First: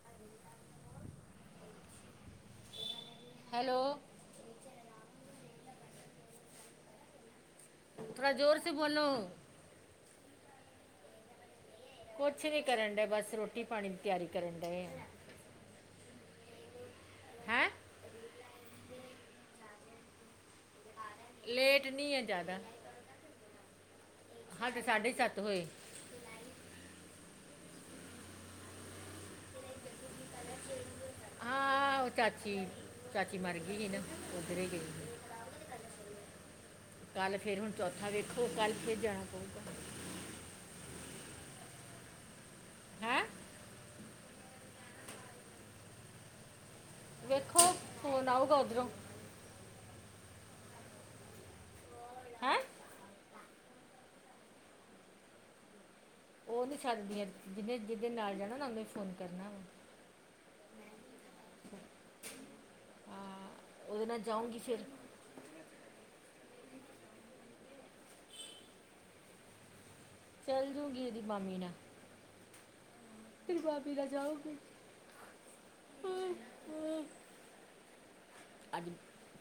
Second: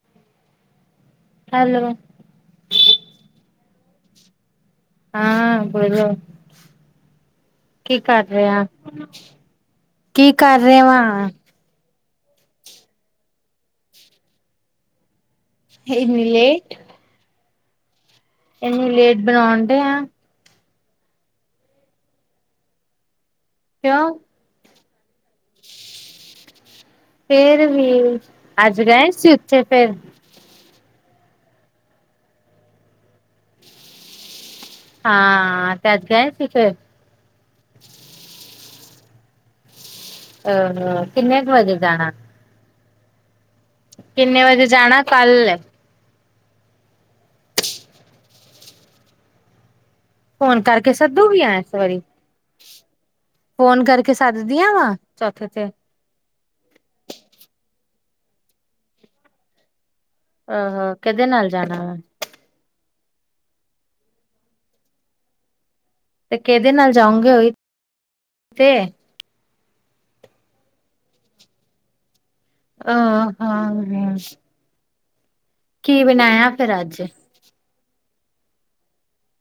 [inaudible] Hello hello ਹਾਂ ਬੋਲੋ, ਕੀ ਥੋੜਾ ਕਰਦੇ ਜ਼ੋਰ ਆ। ਸੇ ਬੋਲੋ ਕੀ ਕਰ ਰਹੇ ਵਾਂ। ਕੁਛ ਨੀ ਕਰਨਡੇ ਬਸ ਰੋਟੀ ਪਾਣੀ ਦੀ ਤਿਆਰੀ ਕਰਨ ਡੇ ਆ। ਐਨੀ ਲੇਟ! ਹੈ ਇਹੀ ਲੇਟ ਬਣਾਉਂਡੇ ਆ ਲੇਟ ਨੀ ਐ ਜਆਦਾ। ਕਿਉ? ਹਾਂਡੇ ਸਾਡੇ ਸਤ ਹੋਏ। ਫੇਰ ਵੀ ਅੱਜ ਗਏ ਸੀ ਉੱਥੇ ਫੇਰ। ਆ ਓ ਚਾਚੀ ਚਾਚੀ ਮਰ ਗਈ ਹੀ ਨਾ। ਉਧਰ ਹੀ ਗਈ ਹਾਂ ਤਾਂ ਗੇ ਸੀਗੇ ਕੱਲ ਫੇਰ ਹੁਣ ਚੌਥਾ ਵੇਖੋ ਕਰ ਕੇ ਜਾਣਾ ਪਊਗਾ। ਅਹ ਕਿੰਨੇ ਵਜੇ ਜਾਣਾ? ਹੈਂ! ਕਿੰਨੇ ਵਜੇ ਜਾਣਾ, ਕੱਲ ਐ? ਵੇਖੋ ਫੋਨ ਆਊਗਾ ਉੱਧਰੋਂ। ਫੋਨ ਕਰਕੇ ਸੱਦੂਗੀ ਐਸ ਵਰੀ। ਹੈਂ! ਫੋਨ ਕਰਕੇ ਸੱਦਦੀਆਂ ਵਾਂ, ਚੌਥੇ ਤੇ ਉਹ ਨੀ ਸਦਦੀਆਂ, ਜਿਹਨੇ ਜਿਹਦੇ ਨਾਲ ਜਾਣਾ ਨਾ, ਉਹਨੇ ਫੋਨ ਕਰਨਾ ਵਾ ਆਹ ਹਾ, ਕਿਹਦੇ ਨਾਲ ਜਾਣਾ ਵਾ ਹਾਂ, ਉਹਦੇ ਨਾਲ ਜਾਊਂਗੀ ਫੇਰ ਤੇ ਕਿਹਦੇ ਨਾਲ ਜਾਊਗੇ ਉਈ--ਤੇ ਚੱਲ ਜੂਗੀ, ਇਹਦੀ ਮਾਮੀ ਨਾਲ ਆਂ ਤੇਰੀ ਹਾਂ ਮਾਮੀ ਨਾਲ ਗਿਆ ਜਾਊਂਗੀ ਕੀ ਬਣਾਇਆ ਫੇਰ ਅੱਜ ਅੱਜ,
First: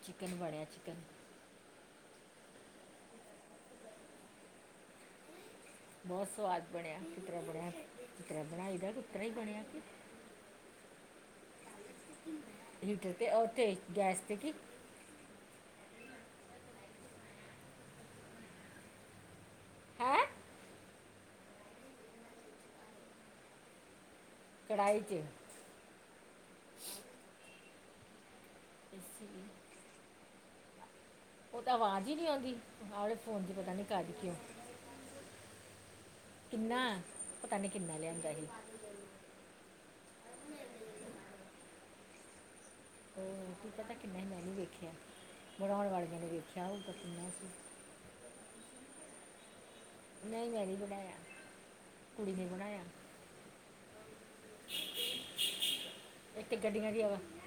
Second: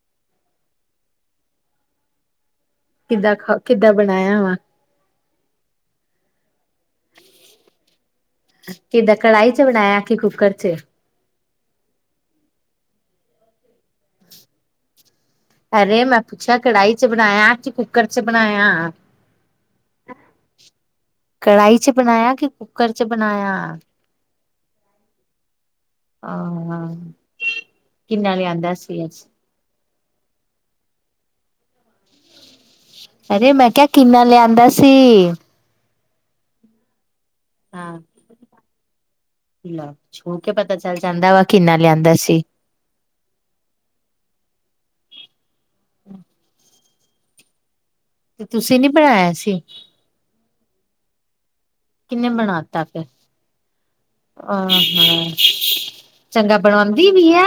ਚਿਕਨ ਬਣਿਆ ਚਿਕਨ ਕਿੱਦਾਂ ਖਾ, ਕਿੱਦਾਂ ਬਣਾਇਆ ਵਾ ਬਹੁਤ ਸੁਆਦ ਬਣਿਆ, ਕਿਤਰਾ ਬਣਿਆ ਜਿਤਰਾ ਬਣਾਈ ਦਾ, ਕਿੱਦਾਂ ਉਤਰਰਾ ਹੀ ਕੜਾਹੀ ਚ ਬਣਿਆ ਫਿਰ ਬਣਾਇਆ ਕਿ ਕੁੱਕਰ ਚ ਹਮ, ਹੀਟਰ 'ਤੇ ਉਥੇ ਗੈਸ 'ਤੇ ਕੀ ਅਰੇ ਮੈਂ ਪੁੱਛਿਆ ਕੜਾਹੀ 'ਚ ਬਣਾਇਆ, ਕਿ ਕੁੱਕਰ 'ਚ ਬਣਾਇਆ ਹੈਂ ਕੜਾਹੀ 'ਚ ਬਣਾਇਆ, ਕਿ ਕੁੱਕਰ 'ਚ ਬਣਾਇਆ। ਕੜਾਈ 'ਚ ਆਹ-ਆਹ, ਕਿੰਨਾ ਲਿਆਂਦਾ ਸੀ ਅਸ ਹਮਮ ਉਹ ਤਾਂ ਆਵਾਜ਼ ਹੀ ਨੀ ਆਉਂਦੀ, ਨਾਲੇੇ ਫੋਨ ਅਰੇ 'ਚ ਮੈਂ ਪਤਾ ਨੀ ਕਿਹਾ ਕਰਜ ਕਿੰਨਾ ਕਿਉਂ ਲਿਆਂਦਾ ਸੀ ਕਿੰਨਾ ਪਤਾ ਨੀ ਕਿੰਨਾ ਲਿਆਂਦਾ ਹੀ। ਹਿਲਾ, ਛੂ ਕੇ ਪਤਾ ਚੱਲ ਜਾਂਦਾ ਵਾ ਕਿੰਨਾ ਲਿਆਂਦਾ ਸੀ। ਓ, ਕੀ ਪਤਾ ਕਿੰਨਾ, ਮੈਂ ਨਹੀਂ ਵੇਖਿਆ, ਬਣਾਉਣ ਵਾਲਿਆਂ ਨੇ ਵੇਖਿਆ ਹੋਊਗਾ, ਕਿੰਨਾ ਸੀ ਤੇ ਤੁਸੀਂ ਨੀ ਬਣਾਇਆ ਸੀ। ਨਹੀਂ ਮੈਂ ਨੀ ਬਣਾਇਆ। ਕਿੰਨੇ ਕੁੜੀ ਨੇ ਬਣਾਤਾ ਬਣਾਇਆ ਫੇਰ ਆਹ ਹਾਂ, ਇੱਕ ਤੇ ਚੰਗਾ ਗੱਡੀਆਂ ਦੀ ਬਣਵਾਉਂਦੀ ਆਵਾ ਵੀ ਐ।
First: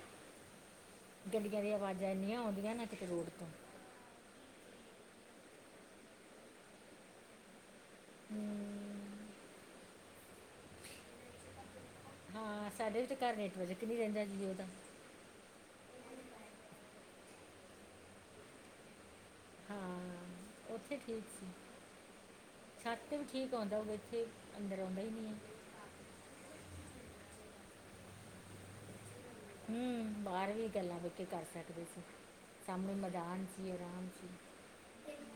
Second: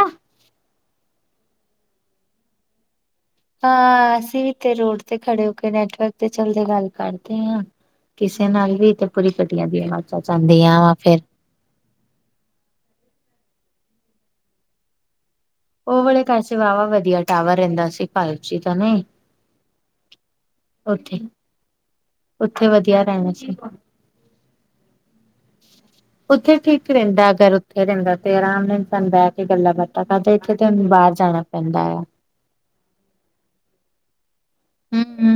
ਗੱਡੀਆਂ ਦੀਆਂ ਆਵਾਜ਼ਾਂ ਇੰਨੀਆਂ ਆਉਂਦੀਆਂ ਨਾ, ਕਿਤੇ ਰੋਡ ਤੋਂ ਹਾਂ ਅਸੀਂ ਵੀ ਤੇ ਰੋਡ ਤੇ ਖੜੇ ਕੇ ਨੈਟਵਰਕ ਤੇ ਚਲਦੇ ਗੱਲ ਕਰਦੇ ਆਂ। ਕਿਸੇ ਨਾਲ ਵੀ ਹਮ, ਤੇ ਪੂਰੀ ਪਟੀਆਂ ਦੀਆਂ ਆਵਾਜ਼ਾ ਜਾਂਦੀਆ ਵਾ ਫੇਰ ਹਾਂ ਸਾਡੇ ਵੀ ਤੇ ਘਰ ਨੈਟਵਰਕ ਨਹੀਂ ਰਹਿੰਦਾ ਜੀਓ ਦਾ ਉਹ ਵਾਲੇ ਕੈਸੇ ਵਾਹਵਾ ਵਧੀਆ ਟਾਵਰ ਰਹਿੰਦਾ ਸੀ, ਫਾਈਵ ਜੀ ਤਾਂ ਨਹੀਂ ਹਾਂ। ਉੱਥੇ ਠੀਕ ਸੀ, ਉੱਥੇ ਛੱਤ ਵਧੀਆ ਤੇ ਵੀ ਰਹਿਣਾ ਠੀਕ ਸੀ ਆਉਂਦਾ ਓ ਇੱਥੇ ਅੰਦਰ ਆਉਂਦਾ ਹੀ ਨਹੀਂ ਹੈ। ਉੱਥੇ ਠੀਕ ਰਹਿੰਦਾ, ਅਗਰ ਉੱਥੇ ਰਹਿੰਦਾ ਤੇ ਆਰਾਮ ਮਿਲ ਜਾਂਦਾ। ਇੱਥੇ ਗੱਲਾਂ ਬਾਤਾਂ ਹੂੰ ਕਰਦੇ, ਬਾਹਰ ਇੱਥੇ ਵੀ ਤੇ ਗੱਲਾਂ ਬਹਿ ਬਾਹਰ ਕੇ ਜਾਣਾ ਕਰ ਪੈਂਦਾ ਸਕਦੇ ਸੀ ਆ। ਸਾਹਮਣੇ ਮਰਦਾਨ ਸੀ, ਆਰਾਮ ਸੀ। ਹੂ ਹੂ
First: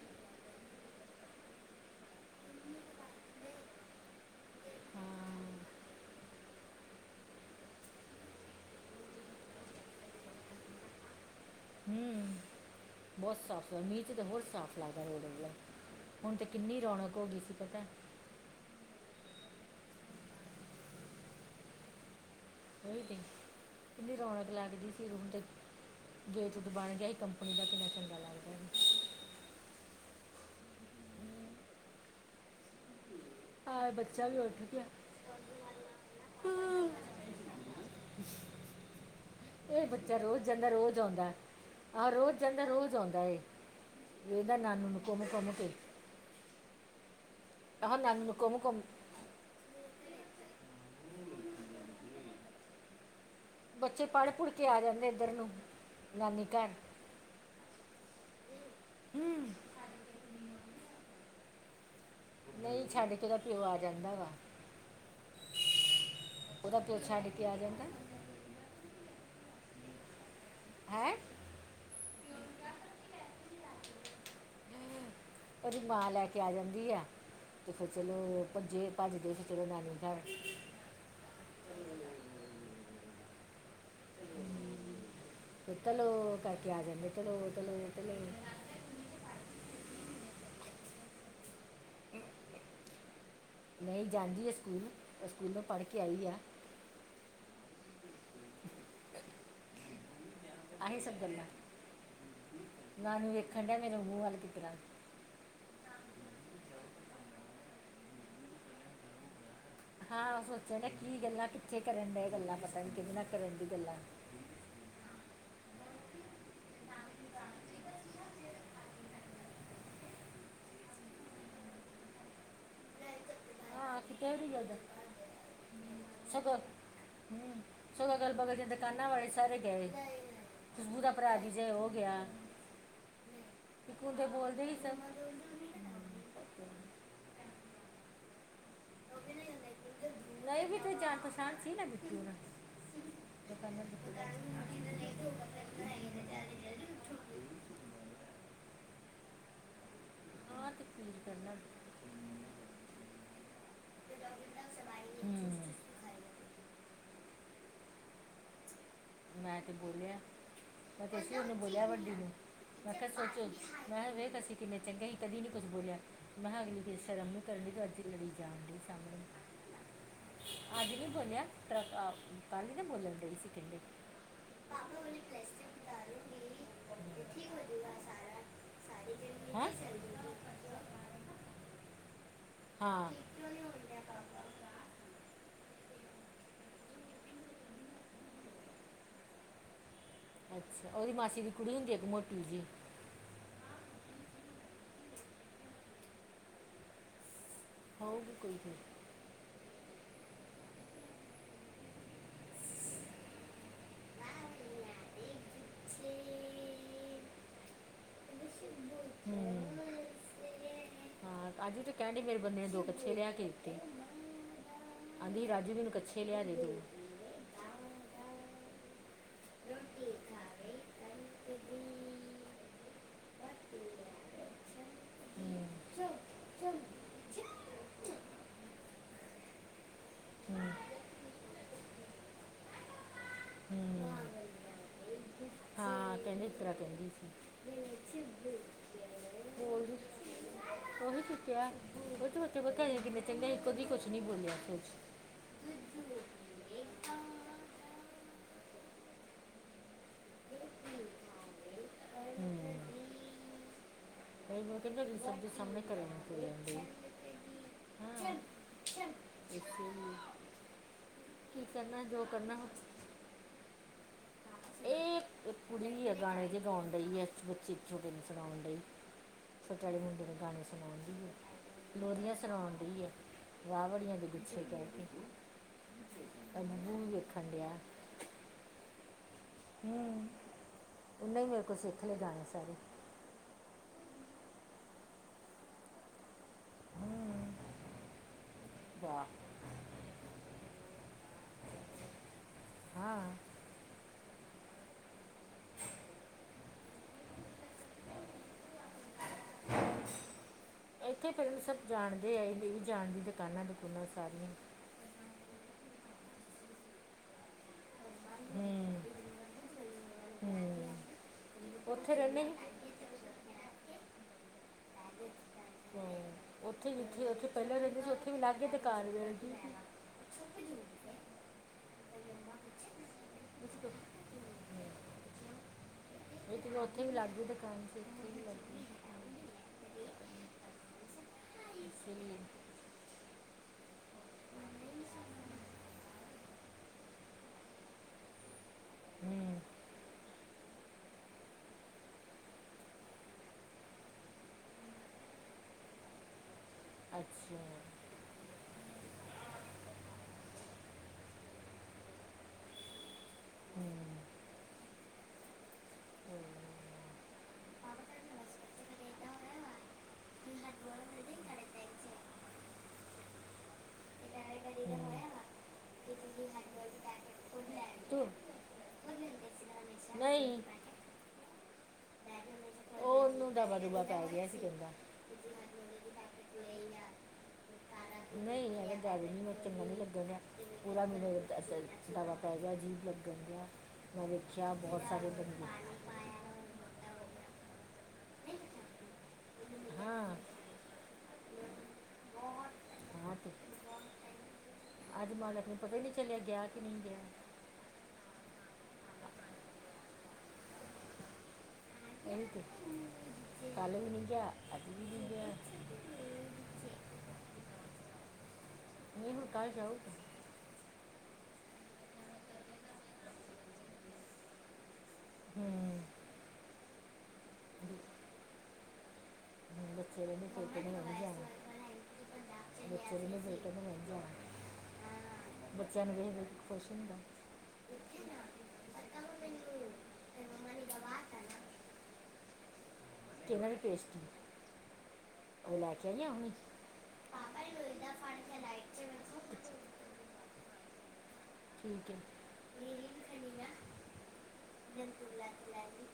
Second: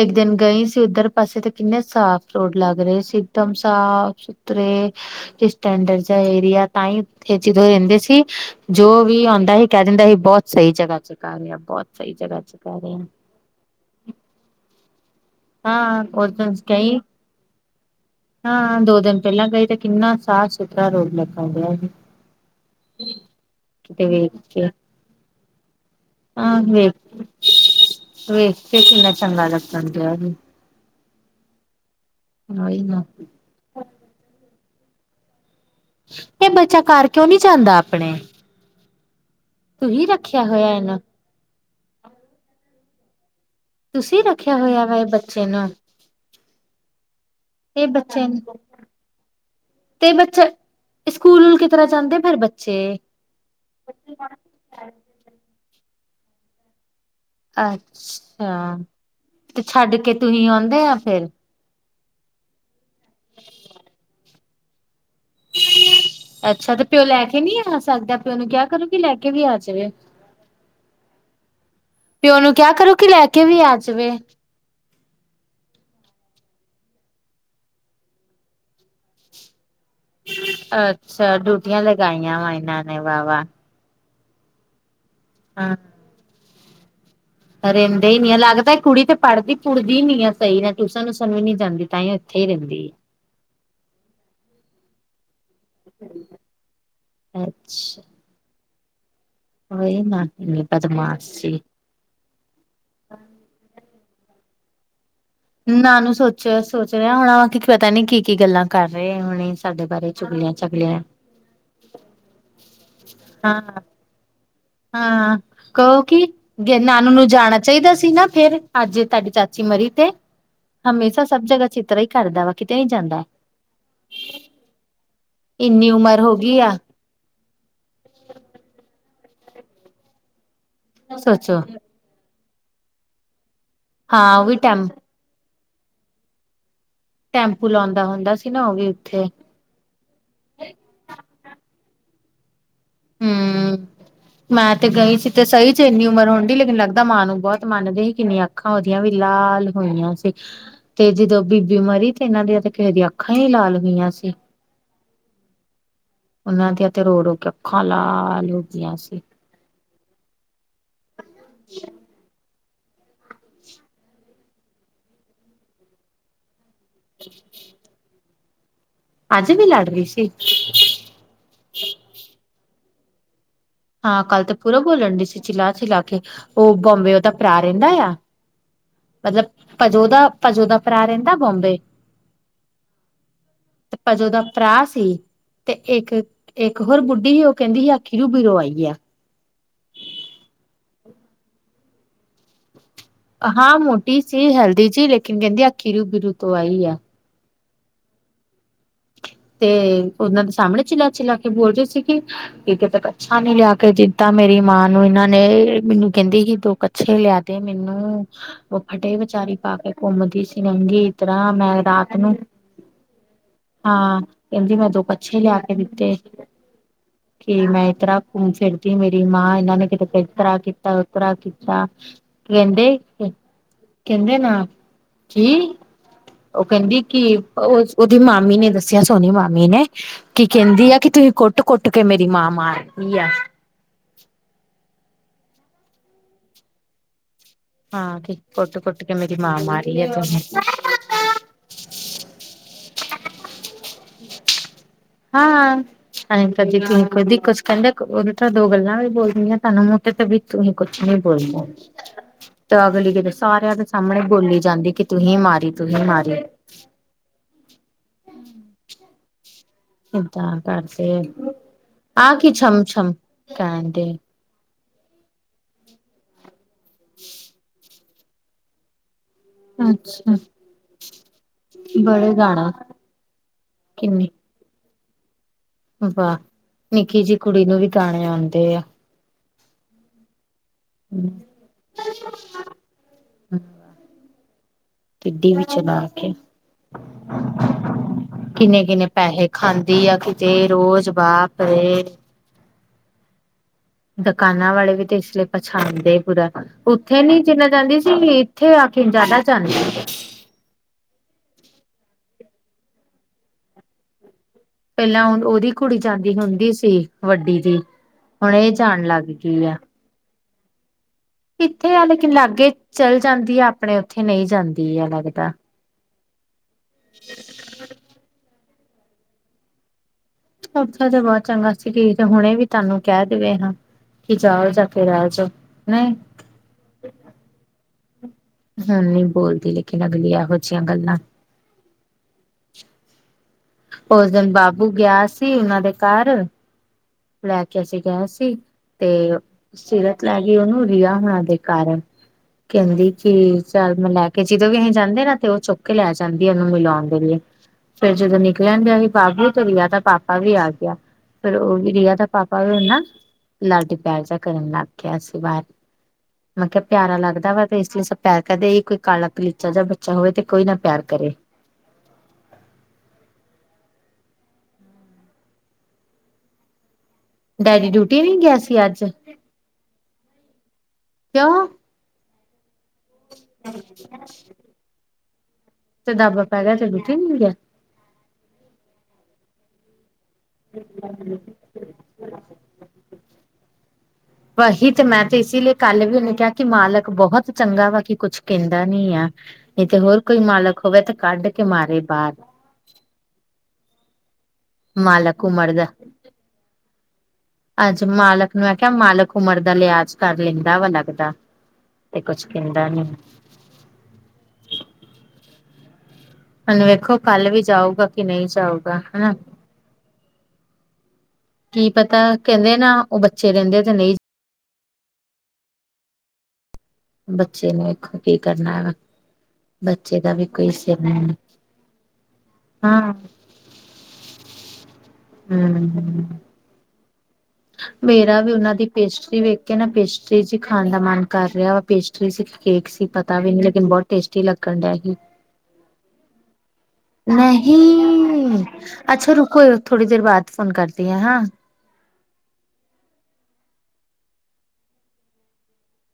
ਇੱਕ ਦਿਨ ਗਏ ਸੀ ਉੱਧਰ ਪਾਸੇ ਤੇ ਕਿੰਨੇ ਸਾਫ਼ ਰੋਡ ਲੱਗ ਰਹੇ ਸੀ ਇਕਦਮ ਸਾਫ ਉਤਰੇ, ਹਾਂ ਇਹ ਸਟੈਂਡਡ ਜਿਹਾ ਏਰੀਆ, ਤਾਂਹੀ ਉੱਥੇ, ਜੇੜੇ ਰਹਿੰਦੇ ਸੀ, ਜੋ ਵੀ ਆਉਂਦਾ ਸੀ ਕਹਿ ਦਿੰਦਾ ਸੀ ਬਹੁਤ ਸਹੀ ਜਗ੍ਹਾ ਚਗਾਹੇ ਮੈਂ ਬੋਤ ਸਈ ਜਗ੍ਹਾ 'ਚ ਰੈ ਰਈ ਆਂ। ਬੋਤ ਸਾਫ਼ ਆ ਮੀਂ 'ਚ ਹੋਰ ਸਾਫ਼ ਲੱਗ ਦਾ ਰੋਡ ਏ ਵਲਾ, ਹਾਂ ਉਸ ਹੁਣ ਤੇ ਦਿਨ ਕਿੰਨੀ ਗਈ ਰੌਣਕ ਹੋ ਗੀ ਸੀ ਪਤਾ। ਹਾਂ ਦੋ ਦਿਨ ਪੈਲਾਂ ਗਈ ਤੇ ਕਿੰਨਾ ਸਾਫ਼- ਸੁਥਰਾ ਰੋਡ ਲੱਗਣ ਡਿਆ ਹੀ। ਓਈ ਤੇ ਕਿੰਨੀ ਵੇਖ ਰੌਣਕ ਕੇ ਲੱਗਦੀ ਸੀ ਰੂ ਤੇ। ਹਾਂ ਗੇਟ ਉਦੋਂ ਬਣ ਗਿਆ ਹੀ ਵੇਖ ਕੰਪਨੀ ਦਾ ਕਨੈਕਸ਼ਨ ਵਾਲਾ। ਵੇਖ ਕੇ ਕਿੰਨਾ ਚੰਗਾ ਲੱਗਣ ਡਿਆ ਹੀ। ਓਈ ਨਾ। ਹਾਂ ਬੱਚਾ ਵੀ ਉੱਠ ਗਿਆ। ਏ ਬੱਚਾ ਘਰ ਕਿਉਂ ਨੀ ਜਾਂਦਾ ਆਪਣੇ। ਏ ਤੂੰ ਹੀ ਬੱਚਾ ਰੋਜ਼ ਰੱਖਿਆ ਜਾਂਦਾ- ਹੋਇਆ ਰੋਜ਼ ਇਹਨੂੰ ਆਉਂਦਾ, ਹਾਂ ਰੋਜ਼ ਜਾਂਦਾ ਰੋਜ਼ ਆਉਂਦਾ ਏ। ਤੁਸੀਂ ਵੇੇਦਾ ਰੱਖਿਆ ਹੋਇਆ ਨਾਨੂ ਵਾ ਨੂੰ ਇਹ ਘੁੰਮ ਬੱਚੇ ਘੁੰਮ ਕੇ। ਏ ਆਹ ਨਾਨੂ ਬੱਚੇ ਕੁੰਮ ਨੂੰ ਕੁੰਮ ਤੇ ਬੱਚਾ ਸਕੂਲ ਕਿਤਰ੍ਹਾਂ ਜਾਂਦੇ ਫੇਰ ਬੱਚੇ। ਬੱਚੇ ਪੜ੍ਹ ਪੁੜ੍ਹ ਕੇ ਆ ਜਾਂਦੇ ਏਧਰ ਨੂੰ ਨਾਨੀ ਘਰ। ਅੱਛਾ ਤੇ ਛੱਡ ਕੇ ਤੁਹੀ ਆਉਂਦੇ ਆ ਫੇਰ। ਨਈ ਛੱਡ ਕੇ ਏਦਾ ਪਿਓ ਆ ਜਾਂਦਾ ਵਾ। ਅੱਛਾ ਤੇ ਪਿਓ ਲੈ ਕੇ ਨੀ ਆ ਸਕਦਾ, ਪਿਓ ਨੂੰ ਕਿਆ ਕਰੋ ਕੀ ਲੈ ਕੇ ਵੀ ਆ ਜਵੇ। ਹੈਂ। ਪਿਓ ਨੂੰ ਕਿਆ ਕਰੋ ਕੀ ਲੈ ਕੇ ਵੀ ਆ ਜਵੇ। ਓਦੀ ਮਾਂ ਲੈ ਕੇ ਆ ਜਾਂਦੀ ਆ, ਤੇ ਫੇਰ ਚਲੇ ਭੱਜੇ ਭੱਜਦੇ ਫੇਰ ਨਾਨੀ ਘਰ ਅੱਛਾ ਡਿਊਟੀਆਂ ਲਗਾਈਆਂ ਵਾ ਏਨਾਂ ਨੇ ਵਾ ਵਾ। ਫੇੇ ਤਲੋ ਕਰ ਕੇ ਆ ਜਾਂਦੇ। ਚਲੋ ਚਲੋ ਰੈਂਦੇ ਚਲੋ ਈ ਨੀ ਆ, ਲੱਗਦਾ ਕੁੜੀ ਤੇ ਪੜ੍ਹਦੀ ਪੁੜ੍ਹਦੀ ਨੀ ਆ ਸਈ ਨਾ ਟਿਊਸ਼ਨ ਊਸ਼ਨ ਵੀ ਨੀ ਜਾਂਦੀ, ਤਾਂਈੰ ਓ ਏਥੇ ਈ ਰੈਂਦੀ। ਨਈ ਜਾਂਦੀ ਆ ਸਕੂਲ, ਸਕੂਲੋ ਪੜ੍ਹ ਕੇ ਆਈ ਆ‌। ਐਛ ਓਈ ਨਾ ਇੰਨੀ ਆਹੀ ਸਭ ਬਦਮਾਸ਼ ਗੱਲਾਂ, ਜੀ ਨਾਨੂੰ ਵੇਖਣ ਡਿਆ ਮੇਰੇ ਮੂੰਹ ਵੱਲ ਕਿਤਰਾਂ। ਨਾਨੂ ਸੋਚਿਆ ਸੋਚ ਰਿਆ ਹੋਣਾ ਕੀ ਪਤਾ ਨੀ ਕੀ ਕੀ ਗੱਲਾਂ ਕਰ ਰਏ ਹੁਣੇ। ਸਾਡੇ ਬਾਰੇ ਹਾਂ ਓ ਚੁਗਲੀਆਂ ਸੋਚਣ ਡਿਆ ਚਗਲੀਆਂ ਕੀ ਗੱਲਾਂ, ਕਿੱਥੇ ਕਰਨ ਡੇ ਗੱਲਾਂ, ਪਤਾ ਨੀ ਕੀਦੇ ਨਾਲ ਕਰਨ ਡੀ ਹਾਂ ਗੱਲਾਂ। ਹਾਂ ਕਓ ਕੀ ਜੇ ਨਾਨੂ ਨੂੰ ਜਾਣਾ ਚਾਈਦਾ ਸੀ ਨਾ ਫ਼ੇਰ ਅੱਜ ਤਾਡੀ ਚਾਚੀ ਮਰੀ ਤੇ। ਹਮੇਸ਼ਾ ਸਭ ਜਗ੍ਹਾ ਚੇਤਰਾ ਈ ਕਰਦਾ ਵਾ ਕਿਤੇ ਨੀ ਜਾਂਦਾ। ਹਾਂ ਕਿਤੇ ਵੀ ਨੀ ਜਾਂਦਾ। ਇੰਨੀ ਉਮਰ ਹੋ ਗੀ ਆ। ਸੋ ਅਗਲ ਪਗਲ ਦੀਆਂ ਦੁਕਾਨਾਂ ਵਾਲੇ ਸਾਰੇ ਗਏ, ਖੁਸ਼ਬੂ ਦਾ ਭਰਾ ਸੋਚੋ ਵਿਜੇ ਓ ਗਿਆ। ਤੂੰ ਤੇ ਹਾਂ ਉਹ ਵੀ ਬੋਲਦੇ ਈ ਟੈਂਪ ਸਮਝ ਟੈਂਪੂ ਲਾਉਂਦਾ ਹੁੰਦਾ ਸੀ ਨਾ ਓ ਵੀ ਏਥੇ। ਨਈ ਜਿਥੇ ਜਾਣ ਪਛਾਣ ਸੀ ਨਾ ਦਿਤੀ ਓਨਾ ਨੇ। ਹਮ ਮੈਂ ਤੇ ਗਈ ਸੀ ਤੇ ਸਹੀ [inaudible] ਤੇ ਮੰਨਦੇ ਹੀ ਕਿੰਨੀਆਂ ਅੱਖਾਂ ਓਦੀਆਂ ਵੀ ਲਾਲ ਹੋਈਆਂ ਸੀ, ਹਾਂ ਤੇ ਕੀ ਜਦੋਂ ਕਰਨਾ ਬੀਬੀ ਮਰੀ ਏਨਾਂ ਦੀਆਂ ਤੇ ਕਿਹੇ ਦੀਆਂ ਅੱਖਾਂ ਈ ਲਾਲ ਹੋਈਆਂ ਸੀ। ਹੂੰਅ। ਓਨਾਂ ਦੀਆਂ ਤੇ ਰੋ-ਰੋ ਕੇ ਅੱਖਾਂ ਲਾਲ ਹੋ ਗੀਆਂ ਸੀ। ਮੈਂ ਤੇ ਬੋਲਿਆ ਮੈਂ ਤੁਸੀ ਓਨੂੰ ਬੋਲਿਆ ਵੱਡੀ ਨੂੰ। ਮੈਂ ਕਿਹਾ ਸੋਚੋ ਮੈਂ ਕਿਹਾ ਵੇਖ ਕਿ ਅਸੀਂ ਕਿੰਨੇ ਚੰਗੇ ਈ ਕਦੀ ਨਹੀ ਕੁੱਛ ਬੋਲਿਆ। ਮੈਂ ਅਗਲੀ ਬੇਸ਼ਰਮ ਨੂੰ ਕਰਦੀ-ਕਰਦੀ ਲੜੀ ਜਾਵਾਂਗੇ। ਅੱਜ ਵੀ ਲੜ ਰਹੀ ਸੀ ਹਾਂ, ਅੱਜ ਨੀ ਬੋਲਿਆ, ਟਰੱਕ ਆ, ਕੱਲ ਦੇ ਬੋਲਣ ਡਏ ਸੀ ਗੇ, ਕਿਦੇ ਹਾਂ ਕੱਲ ਤਾਂ ਪੂਰਾ ਬੋਲਣ ਡਏ ਸੀ ਚਿਲਾ-ਚਿਲਾਕੇ, ਉਹ ਬੌਬੇ ਉਹਦਾ ਭਰਾ ਰਹਿੰਦਾ ਆ। ਮਤਲਬ ਹੈਂ ਭਜੋ ਦਾ ਭਜੋ ਦਾ ਭਰਾ ਰਹਿੰਦਾ ਬੌਬੇ। ਹਾਂ। ਭਜੋ ਦਾ ਭਰਾ ਸੀ। ਤੇ ਇੱਕ, ਇੱਕ ਹੋਰ ਬੁੱਢੀ ਓ ਕਹਿੰਦੀ ਸੀ ਆਖੀ ਰੂ ਬੀਰੋ ਆਈ ਆ। ਅੱਛਾ ਉਹਦੀ ਮਾਸੀ ਦੀ ਕੁੜੀ ਹੁੰਦੀ ਇੱਕ ਮੋਟੀ ਜਿਹੀ। ਹਾਂ ਮੋਟੀ ਸੀ ਹੈਲਦੀ ਜੀ ਲੇਕਿਨ ਕਹਿੰਦੀ ਆ ਖੀਰੂ ਬੀਰੂ ਤੋਂ ਆਈ ਆ। ਹੋਊਗੀ ਕੋਈ ਵੀ। ਤੇ ਉਹਨਾਂ ਦੇ ਸਾਹਮਣੇ ਚਿਲਾ-ਚਿਲਾਕੇ ਬੋਲ ਰਹੇ ਸੀਗੇ ਕਿ ਕਿ ਤੱਕ ਕੱਛਾ ਨਹੀਂ ਲਿਆ। ਕਿ ਜਿੱਦਾਂ ਮੇਰੀ ਮਾਂ ਨੂੰ ਇਹਨਾਂ ਨੇ ਮੈਨੂੰ ਕਹਿੰਦੀ ਕੀ ਦੋ ਕੱਛੇ ਲਿਆ ਦੇ ਮੈਨੂੰ। ਓ ਫਟੇ ਵਿਚਾਰੀ ਹੂੰ ਪਾ ਕੇ ਘੁੰਮਦੀ ਸੀ ਨੰਗੀ। ਹਾਂ ਤਰ੍ਹਾਂ ਮੈਂ ਅੱਜ ਕਹਿਣ ਰਾਤ ਡਈ ਨੂੰ ਮੇਰੇ ਬੰਦੇ ਨੇ ਦੋ ਕੱਛੇ ਲਿਆ ਤੇ। ਹਾਂ, ਕਹਿੰਦੀ ਮੈਂ ਦੋ ਕੱਛੇ ਲਿਆ ਕੇ ਮੈਨੂੰ ਦਿੱਤੇ। ਕੱਛੇ ਲਿਆ ਦੇ ਦੋ ਕਿ ਮੈਂ ਇਸ ਤਰ੍ਹਾਂ ਘੁੰਮ ਫਿਰਦੀ ਮੇਰੀ ਮਾਂ ਇਹਨਾਂ ਨੇ ਕਿਸ ਤਰ੍ਹਾਂ ਕੀਤਾ ਉਸ ਤਰ੍ਹਾਂ ਕੀਤਾ। ਕਹਿੰਦੇ, ਕਹਿੰਦੇ ਨਾ, ਕੀ? ਚ ਉਹ ਕਹਿੰਦੀ ਕਿ ਓ ਉਹਦੀ ਮਾਮੀ ਨੇ ਦੱਸਿਆ ਸੋਨੀ ਮਾਮੀ ਨੇ। ਕੀ ਕਹਿੰਦੀ ਆ ਕਿ ਤੁਸੀਂ ਕੁੱਟ-ਕੁੱਟ ਕੇ ਮੇਰੀ ਮਾਂ ਮਾਰਤੀ ਆ। ਹੂੰ। ਹਾਂ ਕਹਿੰਦੀ ਇਸ ਤਰ੍ਹਾਂ ਕਹਿੰਦੀ ਸੀ। ਹਾਂ ਅਖੇ ਕੁੱਟ-ਕੁੱਟ ਕੇ ਮੇਰੀ ਮਾਂ ਬੋਲਦੀ ਮਾਰੀ ਆ ਤੁਸੀਂ। ਉਹੀ ਤੂੰ ਕਿਹਾ [unintelligible] ਘਰੇ ਕਿੰਨਾ ਚੰਗੇ ਈ ਕਦੀ ਕੁਛ ਨੀ ਬੋਲਿਆ ਸੋ। ਹਾਂ-ਹਾਂ, ਨਾਲੇ ਕਦੀ ਕੁਛ ਕਦੀ ਕੁਛ ਕਹਿੰਦਾ ਦੋ ਗੱਲਾਂ ਵੀ ਬੋਲਦੀਆਂ ਤੁਹਾਨੂੰ ਮੂੰਹ ਹੂੰ [unintelligible] ਸਾਹਮਣੇ ਬੋਲੀ ਜਾਂਦੀ ਕਿ ਤੁਹੀਂ ਮਾਰੀ ਤੁਹੀਂ ਮਾਰੀ। ਤੁਸੀਂ, ਏਦਾਂ ਕਰਦੇ ਕੀ ਕਰਨਾ ਜੋ ਆਹ ਕੀ ਕਰਨਾ ਹੁਣ ਛਮ ਛਮ ਕਹਿਣ ਡੇ ਤੁਸੀਂ। ਇਹ ਕੁੜੀ ਹੈ ਗਾਣੇ ਜੇ ਗਾਉਣ ਡਈ ਐ [unintelligible] ਵਿਚ ਛੋਟੇ ਜੇ ਸੁਣਾਉਣ ਡਈ। ਸੋਚਿਆ ਵੀ ਮੁੰਡੇ ਦੇ ਅੱਛਾ ਗਾਣੇ ਸੁਣਾਉਣ ਡਈ ਆ, ਬੜੇ ਲੋਰੀਆਂ ਗਾਣਾ ਸੁਣਾਉਣ ਡਈ ਹੈ, ਰਾਹ ਵੜੀਆਂ ਕਿੰਨੇ ਵਿਚੇ ਕਹਿਕੇ। ਵਾਹ, ਨਿੱਕੀ ਜਿਹੀ ਕੁੜੀ ਡਿਆ ਨੂੰ ਵੀ ਗਾਣੇ ਆਂਦੇ ਆ। ਹੂੰ, ਨੲੀ ਮੇਰੇ ਕੋ ਸਿੱਖ ਲੇ ਗਾਣੇ ਸਾਰੇ। ਹੂੰ। ਤਿੱਡੀ ਵੀ ਚਲਾ ਕੇ। ਹੂੰ ਕਿੰਨੇ-ਕਿੰਨੇ ਵਾਹ ਪੈਹੇ ਖਾਂਦੀ ਆ ਕਿਤੇ ਰੋਜ਼ ਵਾਪਰੇ, ਹਾਂ। ਦੁਕਾਨਾਂ ਵਾਲੇ ਵੀ ਤੇ ਇਸ ਲਈ ਪਛਾਣਦੇ ਪੂਰਾ। ਉੱਥੇ ਨੀ ਜਿੰਨਾ ਜਾਂਦੀ ਸੀ ਇੱਥੇ ਆ ਕਿ ਜ਼ਿਆਦਾ ਜਾਂਦੀ ਆ। ਇੱਥੇ ਫਿਰ ਸਭ ਜਾਣਦੇ ਆ ਇਹ ਨਹੀਂ ਜਾਣਦੀ ਦੁਕਾਨਾਂ ਦੁਕੁਨਾ ਸਾਰੀਆਂ। ਪਹਿਲਾ ਓ ਉਹਦੀ ਕੁੜੀ ਜਾਂਦੀ ਹੁੰਦੀ ਸੀ ਵੱਡੀ ਦੀ, ਹੁਣ ਇਹ ਹੂੰ ਜਾਣ ਲੱਗ ਗੀ ਆ। ਹੂੰ। ਇੱਥੇ ਆ ਉੱਥੇ ਲੇਕਿਨ ਰਹਿੰਦੇ ਲਾਗੇ ਚੱਲ ਜਾਂਦੀ ਆ ਆਪਣੇ ਉੱਥੇ ਨਹੀ ਜਾਂਦੀ ਆ ਲੱਗਦਾ। ਹੂੰ ਓਥੇ ਜਿੱਥੇ ਓਥੇ ਪੈਲਾਂ ਰਹਿੰਦੇ ਸੀ ਓਥੇ ਵੀ ਲਾਗੇ ਦੁਕਾਨ ਮਿਲ਼ਦੀ ਸੀ। ਓਥਾ ਤਾਂ ਬੋਤ ਚੰਗਾ ਸੀ ਕਿ ਹੁਣੇ ਵੀ ਤਾਨੂੰ ਕੈ ਦੇਵੇ ਹਾਂ। ਕਿ ਜਾਓ ਜਾ ਕੇ ਰੈ ਜੋ ਨਈ ਏਕ ਤੇ ਓਥੇ ਵੀ ਲਾਗੇ ਦੁਕਾਨ ਸੀ ਇੱਥੇ ਵੀ ਲਗ ਹੁਣ ਨੀ ਬੋਲਦੀ ਲੇਕਿਨ ਅਗਲੀ ਐਹੋ ਜਿਇਆਂ ਗੱਲਾਂ ਇਸੇ ਨੇ ਓਸ ਦਿਨ ਬਾਬੂ ਗਯਾ ਸੀ ਓਨਾਂ ਦੇ ਕੱਰ ਲੈ ਕੇ ਅਸੀਂ ਗਏ ਸੀ ਤੇ ਹੂੰ ਸੀਰਤ ਲੈ ਗੀ ਓਨੂੰ ਰੀਆ ਹੋਣਾ ਦੇ ਕੱਰ। ਕੈਂਦੀ ਕਿ ਚੱਲ ਮੈਂ ਲੈ ਕੇ ਜਦੋਂ ਵੀ ਅਹੀ ਜਾਂਦੇ ਨਾ ਤੇ ਓ‌ ਚੋਕ ਕੇ ਲੈ ਜਾਂਦੀ ਓਨੂੰ ਮਿਲਾਓਣ ਦੇ ਲਈ ਅੱਛਾ ਫੇਰ ਜਦੋਂ ਨਿਕਲਣ ਦੇ ਹੀ ਬਾਬੂ ਤੇ ਰੀਆ ਦਾ ਪਾਪ ਪਾਂ ਵੀ ਆ ਗਯਾ ਫੇਰ ਓ ਵੀ ਰੀਆ ਦਾ ਪਾਪਾ ਵੀ ਓ ਨਾ ਲਾਡੀ ਹੂੰ ਪਿਆਰ ਜੇਆ ਕਰਨ ਲੱਗ ਗਯਾ ਸੀ ਬਾਰ ਮੈਂ ਕੇਆ ਪਿਆਰਾ ਲੱਗਦਾ ਵਾ ਤੇ ਇਸ ਲਈ ਸਭ ਪਿਆਰ ਕਰਦੇ ਏ ਕੋਈ ਕਾਲ-ਕਲੀਚਾ ਜੇਆ ਬੱਚਾ ਹੋਵੇ ਤੇ ਕੋਈ ਨਾ ਪਿਆਰ ਕਰੇ। [unintelligible] [unintelligible] ਡੈਡੀ ਡਿਊਟੀ ਨੀ ਗਯਾ ਸੀ ਅੱਜ ਨਈ। ਕਿਉਂ? ਪੂਰਾ ਦਬਾ-ਦੁਬਾ ਕਰ ਗਯਾ ਸਵੇਰ ਦਾ ਤੇ ਦਾਬਾ ਪੈ ਗਿਆ ਤੇ ਡਿਊਟੀ ਨਹੀਂ ਗਿਆ। ਨਈ ਹਜੇ ਐ ਡੈਡੀ ਨੂੰ ਚੰਗਾ ਨੀ ਲੱਗੇਗਾ ਪੂਰਾ ਮੈਨੂੰ [unintelligible] ਜਾਦਾ ਪੈ ਗਯਾ ਅਜੀਭ ਲੱਗਣ ਡੇਆ। ਵਹੀ ਤੇ ਮੈਂ ਤੇ ਇਸੀਲਈ ਕੱਲ ਵੀ ਓਨੂੰ ਕੇਅ ਕਿ ਮਾਲਕ ਬੋਹਤ ਚੰਗਾ ਵਾ, ਕਿ ਕੁਛ ਕੈਂਦਾ ਨੀ ਆ ਨਈ ਤੇ ਹੋਰ ਹਾਂ ਕੋਈ ਮਾਲਕ ਹੋਵੇ ਤੇ, ਕੱਢ ਕੇ ਮਾਰੇ ਬਾਰ। ਹਾਂ ਤੇ ਅੱਜ ਮਾਲਕ ਉਮਰ ਨੂੰ ਦਾ ਪਤਾ ਨੀ ਚੱਲਿਆ ਗਯਾ ਕਿ ਨੀ ਗਯਾ? ਅੱਜ ਮਾਲਕ ਨੂੰ ਮੈਂ ਕੇਆ ਮਾਲਕ ਉਮਰ ਦਾ ਲਿਆਜ ਕਰ ਲੈਂਦਾ ਵਾ ਲੱਗਦਾ। ਏਈ ਕੁਛ ਤੇ ਕਹਿੰਦਾ ਨੀ ਕੱਲ ਵੀ ਨੀ ਗਯਾ ਅੱਜ ਵੀ ਨੀ ਗਯਾ। ਹੁਣ ਵੇਖੋ ਕੱਲ ਵੀ ਜਾਊਗਾ ਕੇ ਨਈ ਜਾਊਗਾ ਹੈਨਾ ਕਲ ਜਾਊ। ਕੀ ਪਤਾ ਕੈਂਦੇ ਆ ਨਾ ਓ ਬੱਚੇ ਰੈਂਦੇ ਤੇ ਨਈ ਜਾਉ। ਹੂੰ ਬੱਚੇ ਨੂੰ ਵੇਖੋ ਕੀ ਕਰਨਾ ਹੈਗਾ ਹੁਣ ਬੱਚੇ ਦਾ ਵੀ ਨੇ ਪੇਟ ਨਹੀਂ ਕਿਸੇ ਆਉਣ ਨੇ ਜਾਣਾ ਬੱਚੇ ਦੇ ਰਿਜ਼ਲਟ ਮ ਨਹੀਂ ਜਾਦਾ ਬੱਚਿਆਂ ਨੂੰ ਹਮ ਵੇਖ-ਵੇਖ ਖੁਸ਼ ਹੁੰਦਾ। ਮੇਰਾ ਵੀ ਉਨਾਂ ਦੀ ਪੇਸਟਰੀ ਵੇਖ ਕੇ ਨਾ ਪੇਸਟਰੀ ਜੀ ਖਾਣ ਦਾ ਮਨ ਕਰ ਰੇਆ ਵਾ ਪੇਸ ਟਰੀ ਸੀ ਕੇ ਕੇਕ ਸੀ ਪਤਾ ਵੀ ਕਿ ਨੀ ਇਹਨਾਂ ਦੀ ਲੇਕਿਨ ਬੋਤ ਪੇਸਟੀ ਟੇਸਟੀ ਲੱਗਣ ਡੇਆ ਸੀ। ਉਹ ਲੈ ਕੇ ਆਈਆਂ ਹੁਣੇ ਪਾਪਾ ਨੇ ਨਹੀਂ ਲੋਇਦਾ ਫੜ ਕੇ ਲਾਈਟ 'ਚ ਅੱਛਾ ਵੇਖੋ ਰੁਕੋ, ਥੋੜ੍ਹੀ ਦੇਰ ਬਾਅਦ ਫ਼ੋਨ ਕਰਦੀ ਆ ਨਾ। ਠੀਕ ਏ [unintelligible] ਬਲੈਕ-ਬਲੈਕ।